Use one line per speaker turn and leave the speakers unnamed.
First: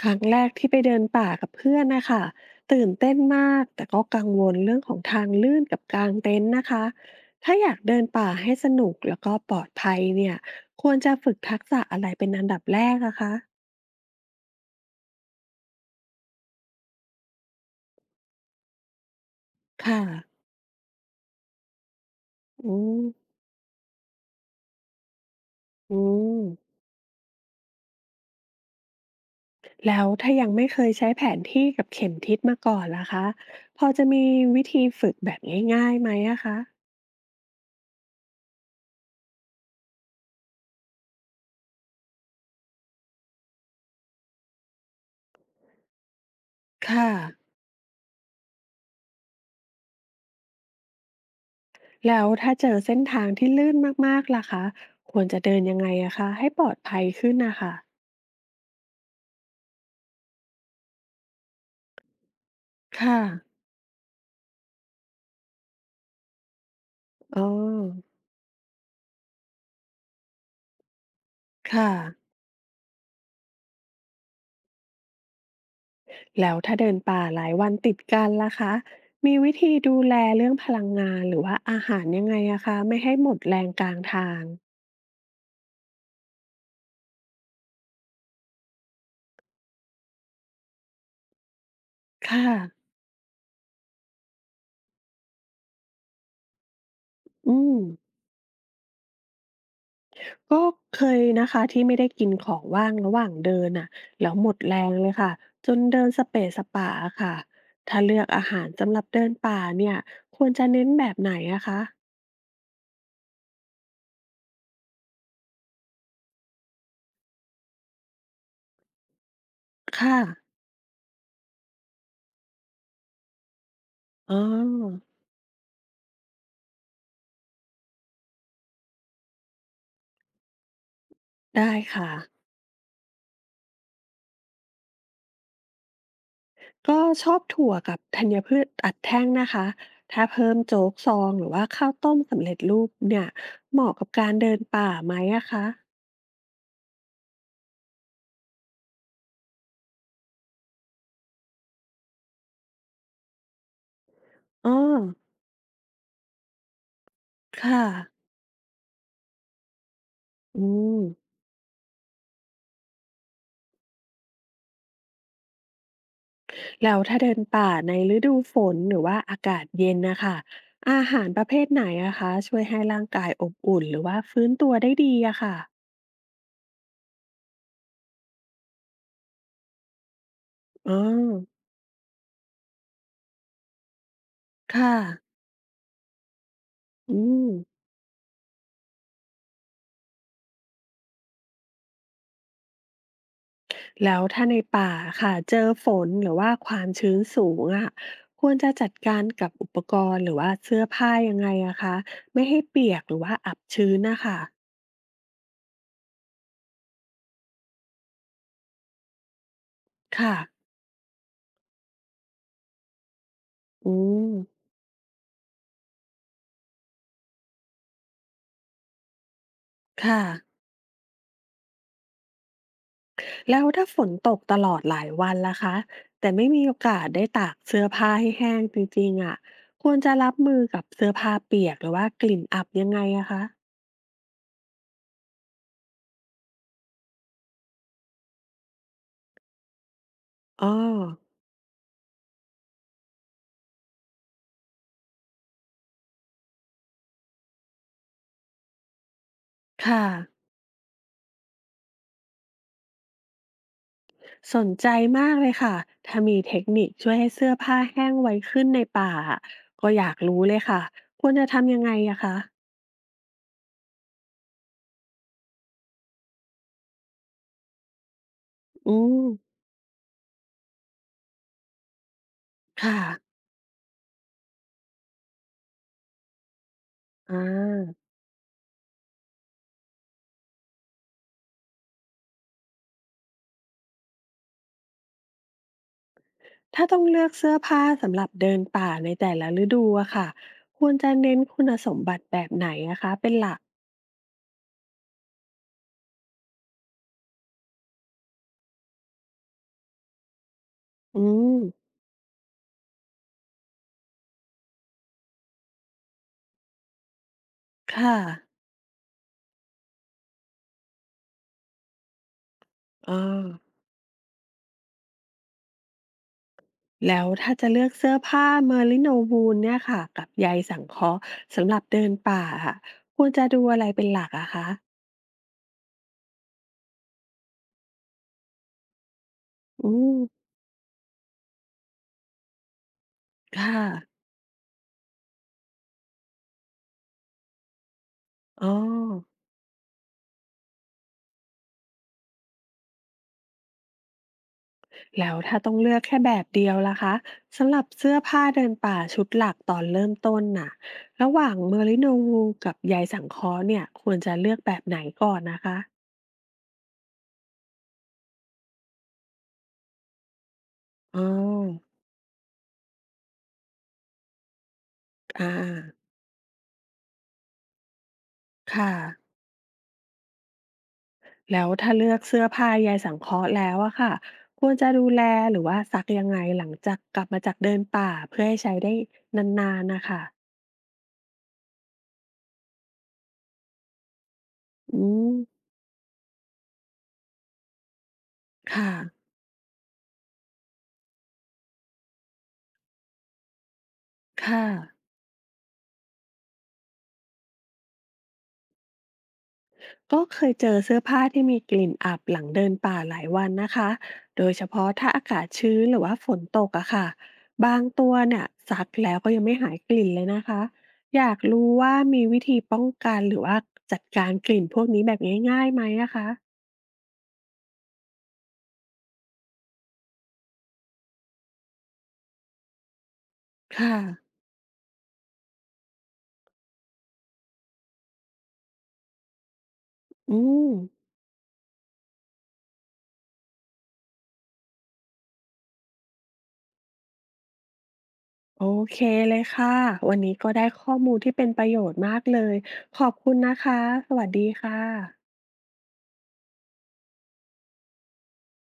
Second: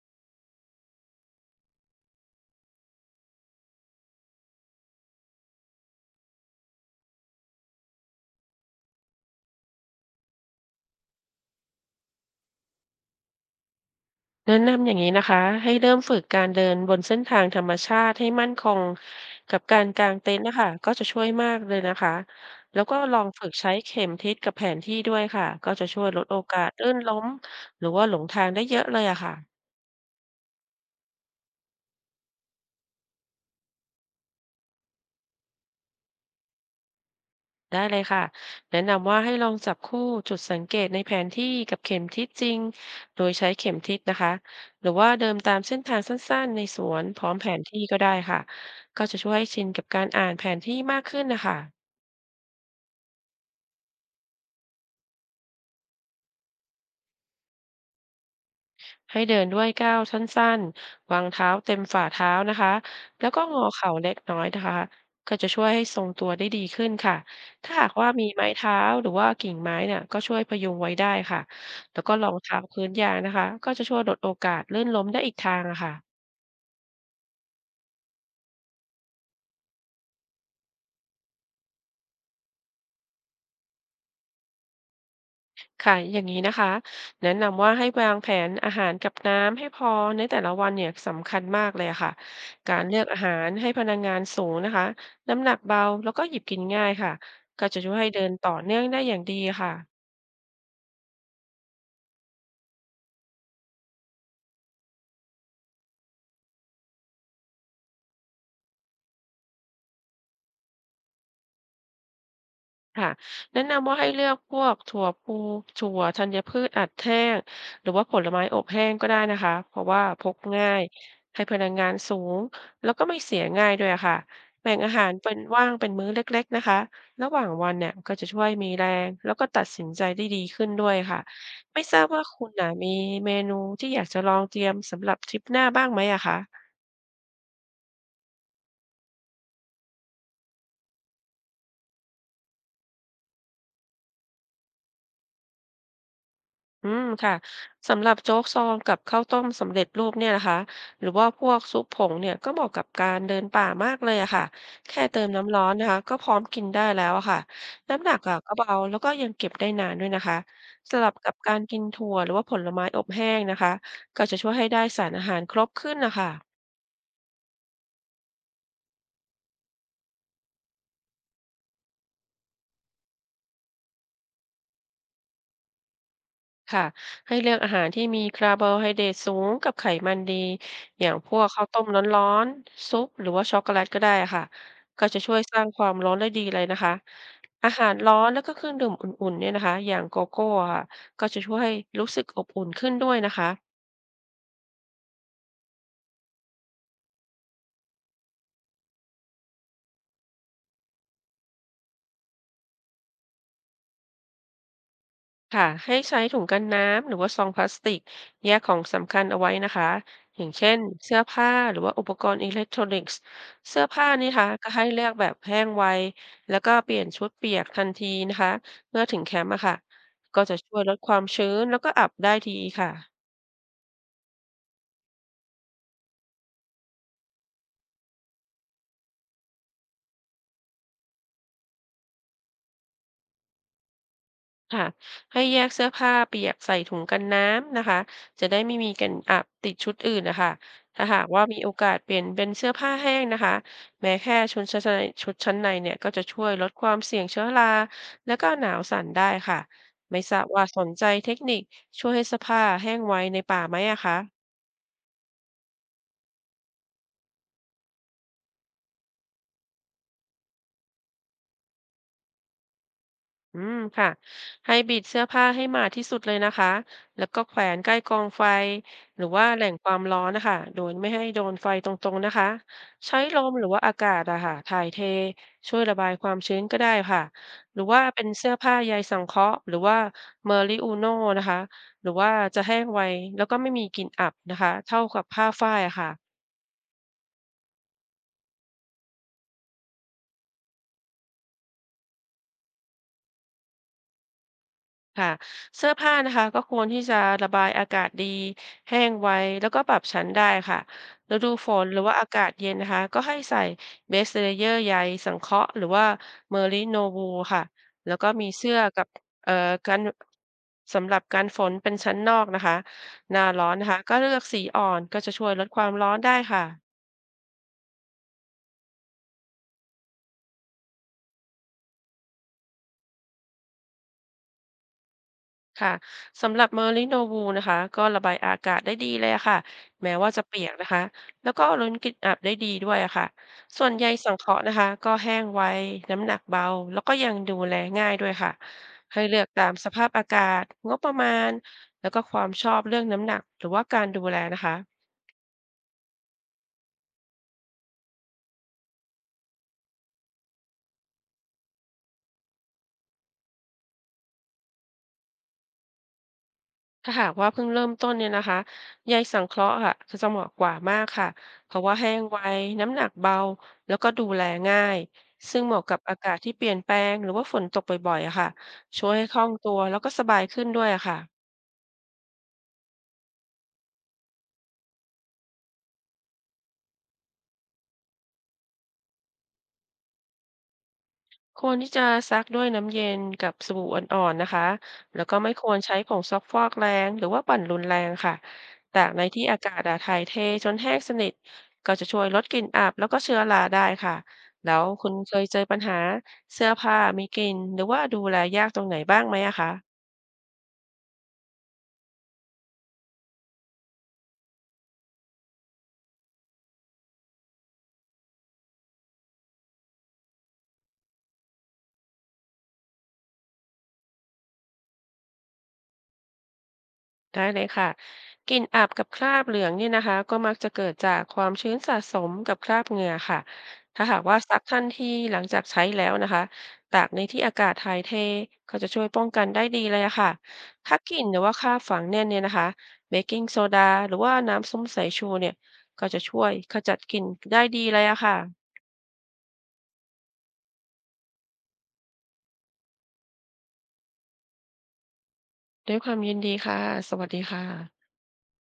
ครั้งแรกที่ไปเดินป่ากับเพื่อนนะคะตื่นเต้นมากแต่ก็กังวลเรื่องของทางลื่นกับกางเต็นท์นะคะถ้าอยากเดินป่าให้สนุกแล้วก็ปลอดภัยเนี่ยควรจะฝึกทักษะอะไรเป็นอันดับแรกอะคะ
แนะนำอย่างนี้นะคะให้เริ่มฝึกการเดินบนเส้นทางธรรมชาติให้มั่นคงกับการ
ค่ะ
กางเต็นท์นะคะก็จะช่วยมากเลยนะคะ
อื
แล้วก็
ม
ลองฝึกใช้เข็มทิศกับแผนที่ด้วยค่ะก็จะช่
อื
วยลดโอ
ม
กาสลื่นล้มหรือว่าหลงทางได้เยอะเลยอะค่ะ
แล้วถ้ายังไม่เคยใช้แผนที่กับเข็มทิศมาก่อนล่ะคะพอจะมีวิธีฝึกแบบง่ายๆไหมอะคะ
ได้เลยค่ะแนะนำว่าให้ลองจับคู่จุดสังเกตในแผนที่กับเข็มทิศจริงโดยใช้เข็มทิศนะคะหรือว่าเดินตามเส้นทางสั้นๆในสวน
ค่ะ
พร้อมแผนที่ก็ได้ค่ะก็จะช่วยให้ชินกับการอ่านแผนที่มากขึ้นนะคะ
แล้วถ้าเจอเส้นทางที่ลื่นมากๆล่ะคะควรจะเดินยังไงอะคะให้ปลอดภัยขึ้นนะคะ
ให้เดินด้วยก้าวสั้นๆวางเท้าเต็มฝ่าเท้านะคะ
ค่ะ
แล้วก็งอเข่าเล็กน้อยนะคะก็จะช่วยให้ทรงตัวได้ดีขึ้นค่ะ
อ๋อ
ถ้าหากว่ามีไม้เท้าหรือว่ากิ่งไม้เนี่ยก็ช่วยพยุงไว้ได้ค่ะ
ค่ะ
แล้วก็รองเท้าพื้นยางนะคะก็จะช่วยลดโอกาสลื่นล้มได้อีกทางอะค่ะ
แล้วถ้าเดินป่าหลายวันติดกันล่ะคะมีวิธีดูแลเรื่องพลังงานหรือว่าอาหารยังไงอะคะไม่ให้หมดแรงกลางทาง
ค่ะอย่างนี้นะคะแนะนำว่าให้วางแผนอาหารกับน้ำให้พอในแต่ละวันเนี่ยสำคัญมากเลยอะค่ะ
ค่ะ
การเลือกอาหารให้พลังงานสูงนะคะน้ำหนักเบาแล้วก็หยิบกินง่ายค่ะ
อื
ก็จะ
ม
ช่วยให้เดินต่อเนื่องได้อย่างดีค่ะ
ก็เคยนะคะที่ไม่ได้กินของว่างระหว่างเดินอ่ะแล้วหมดแรงเลยค่ะจนเดินสเปะสปะอะค่ะถ้าเลือกอาหารสำหรับเดินป่าเนี่ยควรจะเน้นแบบไหนอะคะ
ค่ะแนะนำว่าให้เลือกพวกถั่วพลูถั่วธัญพืชอัดแห้งหรือว่าผลไม้อบแห้งก็ได้นะคะเพราะว่า
ค่ะ
พกง่ายให้พลังงานสูงแล้วก็ไม่เสียง่ายด้วยอะค่ะ
อ๋อ
แบ่งอาหารเป็นว่างเป็นมื้อเล็กๆนะคะระหว่างวันเนี่ยก็จะช่วยมีแรงแล้วก็ตัดสินใจได้ดีขึ้นด้วยค่ะ
ได้
ไม่ทราบ
ค่ะ
ว่าคุณน่ะมีเมนูที่อยากจะลองเตรียมสำหรับทริปหน้าบ้างไหมอะคะ
ก็ชอบถั่วกับธัญพืชอัดแท่งนะคะถ้าเพิ่มโจ๊กซองหรือว่าข้าวต้มสำเร็จรูปเนี่ยเหมาะกับการเดินป่าไหมอะคะ
ค่ะสำหรับโจ๊กซองกับข้าวต้มสำเร็จรูปเนี่ยนะคะหรือว่าพวกซุปผงเนี่ยก็เหมาะกับการเดินป่ามากเลยอะค่ะ
อ๋อ
แค่เติมน้ำร้อนนะคะก็พร้อมกินได้แล้วอะค่ะ
ค่ะ
น้ำหนักอะก็เบาแล้วก็ยังเก็บได้นานด้วยนะคะ
อื
ส
ม
ลับกับการกินถั่วหรือว่าผลไม้อบแห้งนะคะก็จะช่วยให้ได้สารอาหารครบขึ้นนะคะ
แล้วถ้าเดินป่าในฤดูฝนหรือว่าอากาศเย็นนะคะอาหารประเภทไหนอะคะช่วยให้ร่างกายอบอุ่นหรือว่าฟื้นตัวได้ดีอะค่ะ
ค่ะให้เลือกอาหารที่มีคาร์โบไฮเดรตสูงกับไขมันดี
อ๋อ
อย่างพวกข้าวต้มร้อนๆซุปหรือว่าช็อกโกแลตก็ได้ค่ะ
ค่ะ
ก็จะช่วยสร้างความร้อนได้ดีเลยนะคะ
อืม
อาหารร้อนแล้วก็เครื่องดื่มอุ่นๆเนี่ยนะคะอย่างโกโก้อะค่ะก็จะช่วยให้รู้สึกอบอุ่นขึ้นด้วยนะคะ
แล้วถ้าในป่าค่ะเจอฝนหรือว่าความชื้นสูงอะควรจะจัดการกับอุปกรณ์หรือว่าเสื้อผ้ายังไงอะคะไม่ให้เปียกหรือว่าอับชื้นนะคะ
ค่ะให้ใช้ถุงกันน้ำหรือว่าซองพลาสติกแยกของสำคัญเอาไว้นะคะ
ค่ะ
อย่างเช่นเสื้อผ้าหรือว่าอุปกรณ์อิเล็กทรอนิกส์เสื้อ
อื
ผ้านี่
ม
คะก็ให้เลือกแบบแห้งไวแล้วก็เปลี่ยนชุดเปียกทันทีนะคะเมื่อถึงแคมป์อะค่ะ
ค่ะ
ก็จะช่วยลดความชื้นแล้วก็อับได้ดีค่ะ
แล้วถ้าฝนตกตลอดหลายวันล่ะคะแต่ไม่มีโอกาสได้ตากเสื้อผ้าให้แห้งจริงๆอ่ะควรจะรับมือกับเสื้อผ้าเปียกหรือว่ากลิ่นอับยังไงอะคะ
ค่ะให้แยกเสื้อผ้าเปียกใส่ถุงกันน้ำนะคะจะได้ไม่มีกันอับติดชุดอื่นนะคะ
อ๋อ
ถ้าหากว่ามีโอกาสเปลี่ยนเป็นเสื้อผ้าแห้งนะคะแม้แค่ชุดชั้นในเนี่ยก็จะช่วยลดความเสี่ยงเชื้อราและก็หนาวสั่นได้ค่ะ
ค่ะ
ไม่ทราบว่าสนใจเทคนิคช่วยให้เสื้อผ้าแห้งไวในป่าไหมอะคะ
สนใจมากเลยค่ะถ้ามีเทคนิคช่วยให้เสื้อผ้าแห้งไวขึ้นในป่าอะก็อยากรู้เลยค่ะ ควรจะทำยังไงอะคะ
ค่ะให้บีบเสื้อผ้าให้หมาดที่สุดเลยนะคะแล้วก็แขวนใกล้กองไฟ
อื
ห
ม
รือว่าแหล่งความร้อนนะคะโดยไม่ให้โดนไฟตรงๆนะคะ
ค
ใช้
่ะ
ลมหรือว่าอากาศอะค่ะถ่ายเทช่วยระบายความชื้นก็ได้ค่ะ
อ่
หรือว่า
า
เป็นเสื้อผ้าใยสังเคราะห์หรือว่าเมอริอูโนนะคะหรือว่าจะแห้งไวแล้วก็ไม่มีกลิ่นอับนะคะเท่ากับผ้าฝ้ายอะค่ะ
ถ้าต้องเลือกเสื้อผ้าสำหรับเดินป่าในแต่ละฤดูอะค่ะควรจะเน้นคุณสมบัติแบบไหนนะคะเป็นหลัก
ค่ะเสื้อผ้านะคะก็ควรที่จะระบายอากาศดีแห้งไวแล้วก็ปรับชั้นได้ค่ะ
อื
ฤดู
ม
ฝนหรือว่าอากาศเย็นนะคะก็ให้ใส่เบสเลเยอร์ใยสังเคราะห์หรือว่าเมอริโนวูลค่ะแล้
ค่ะ
วก็มีเสื้อกับเอ่อกันสำหรับการฝนเป็นชั้นนอกนะคะ
เอ
หน้า
อ
ร้อนนะคะก็เลือกสีอ่อนก็จะช่วยลดความร้อนได้ค่ะ
แล้วถ้าจะเลือกเสื้อผ้า m e r i n โ w วู l เนี่ยค่ะกับใยสังเคราะห์สำหรับเดินป่าค่ะควรจะดูอะไรเป็นหลักอะคะ
ค่ะสำหรับเมอริโนวูนะคะก็ระบายอากาศได้ดีเลยอะค่ะ
อื
แม้
ม
ว่าจะเปียกนะคะแล้วก็ล้นกลิ่นอับได้ดีด้วยอะค่ะ
ค่ะ
ส่วนใยสังเคราะห์นะคะก็แห้งไวน้ำหนักเบาแล้วก็ยังดูแลง่ายด้วยค่ะ
อ๋อ
ให้เลือกตามสภาพอากาศงบประมาณแล้วก็ความชอบเรื่องน้ำหนักหรือว่าการดูแลนะคะ
แล้วถ้าต้องเลือกแค่แบบเดียวล่ะคะสำหรับเสื้อผ้าเดินป่าชุดหลักตอนเริ่มต้นน่ะระหว่าง Merino w วู l กับใยสังเคราะห์เนี่ยควรจะเลือกแบบไหนก่อนนะคะ
ถ้าหากว่าเพิ่งเริ่มต้นเนี่ยนะคะใยสังเคราะห์ค่ะคือจะเหมาะกว่ามาก
อ๋อ
ค่ะ เพราะว่าแห้งไว น้ำหนักเบา แล้วก็ดูแลง่าย
อา
ซึ่งเหมาะกับอากาศที่เปลี่ยนแปลงหรือว่าฝนตกบ่อยๆอะค่ะ
ค่ะ
ช่วยให้คล่องตัวแล้วก็สบายขึ้นด้วยอะค่ะ
แล้วถ้าเลือกเสื้อผ้าใยสังเคราะห์แล้วอะค่ะควรจะดูแลหรือว่าซักยังไงหลังจากกลับมาจากเดินป่าเพื่อให้ใช้ได้นานๆนะคะ
ควรที่จะซักด้วยน้ำเย็นกับสบู่อ่อนๆนะคะ
อื
แล้ว
ม
ก็ไม่ควรใช้ผงซักฟอกแรงหรือว่าปั่นรุนแรงค่ะ
ค่ะ
ตากในที่อากาศอะถ่ายเทจนแห้งสนิทก็จะช่วยลดกลิ่นอับแล้วก็เชื้อราได้ค่ะ
ค่ะ
แล้วคุณเคยเจอปัญหาเสื้อผ้ามีกลิ่นหรือว่าดูแลยากตรงไหนบ้างไหมอะคะ
ก็เคยเจอเสื้อผ้าที่มีกลิ่นอับหลังเดินป่าหลายวันนะคะโดยเฉพาะถ้าอากาศชื้นหรือว่าฝนตกอะค่ะบางตัวเนี่ยซักแล้วก็ยังไม่หายกลิ่นเลยนะคะอยากรู้ว่ามีวิธีป้องกันหรือว่าจัดการกลิ่นพวกนี้แบบง่ายๆไหมนะคะ
ได้เลยค่ะกลิ่นอับกับคราบเหลืองเนี่ยนะคะก็มักจะเกิดจากความชื้นสะสมกับคราบเหงื่อค่ะ
ค
ถ้าหาก
่ะ
ว่าซักทันทีหลังจากใช้แล้วนะคะตากในที่อากาศถ่ายเทก็จะช่วยป้องกันได้ดีเลยอะค่ะ
อืม
ถ้ากลิ่นหรือว่าคราบฝังแน่นเนี่ยนะคะเบกกิ้งโซดาหรือว่าน้ำส้มสายชูเนี่ยก็จะช่วยขจัดกลิ่นได้ดีเลยอะค่ะ
โอเคเลยค่ะวันนี้ก็ได้ข้อมูลที่เป็นประโยชน์มากเลยขอบคุณนะคะสวัสดีค่ะ
ด้วยความยินดีค่ะสวัสดีค่ะ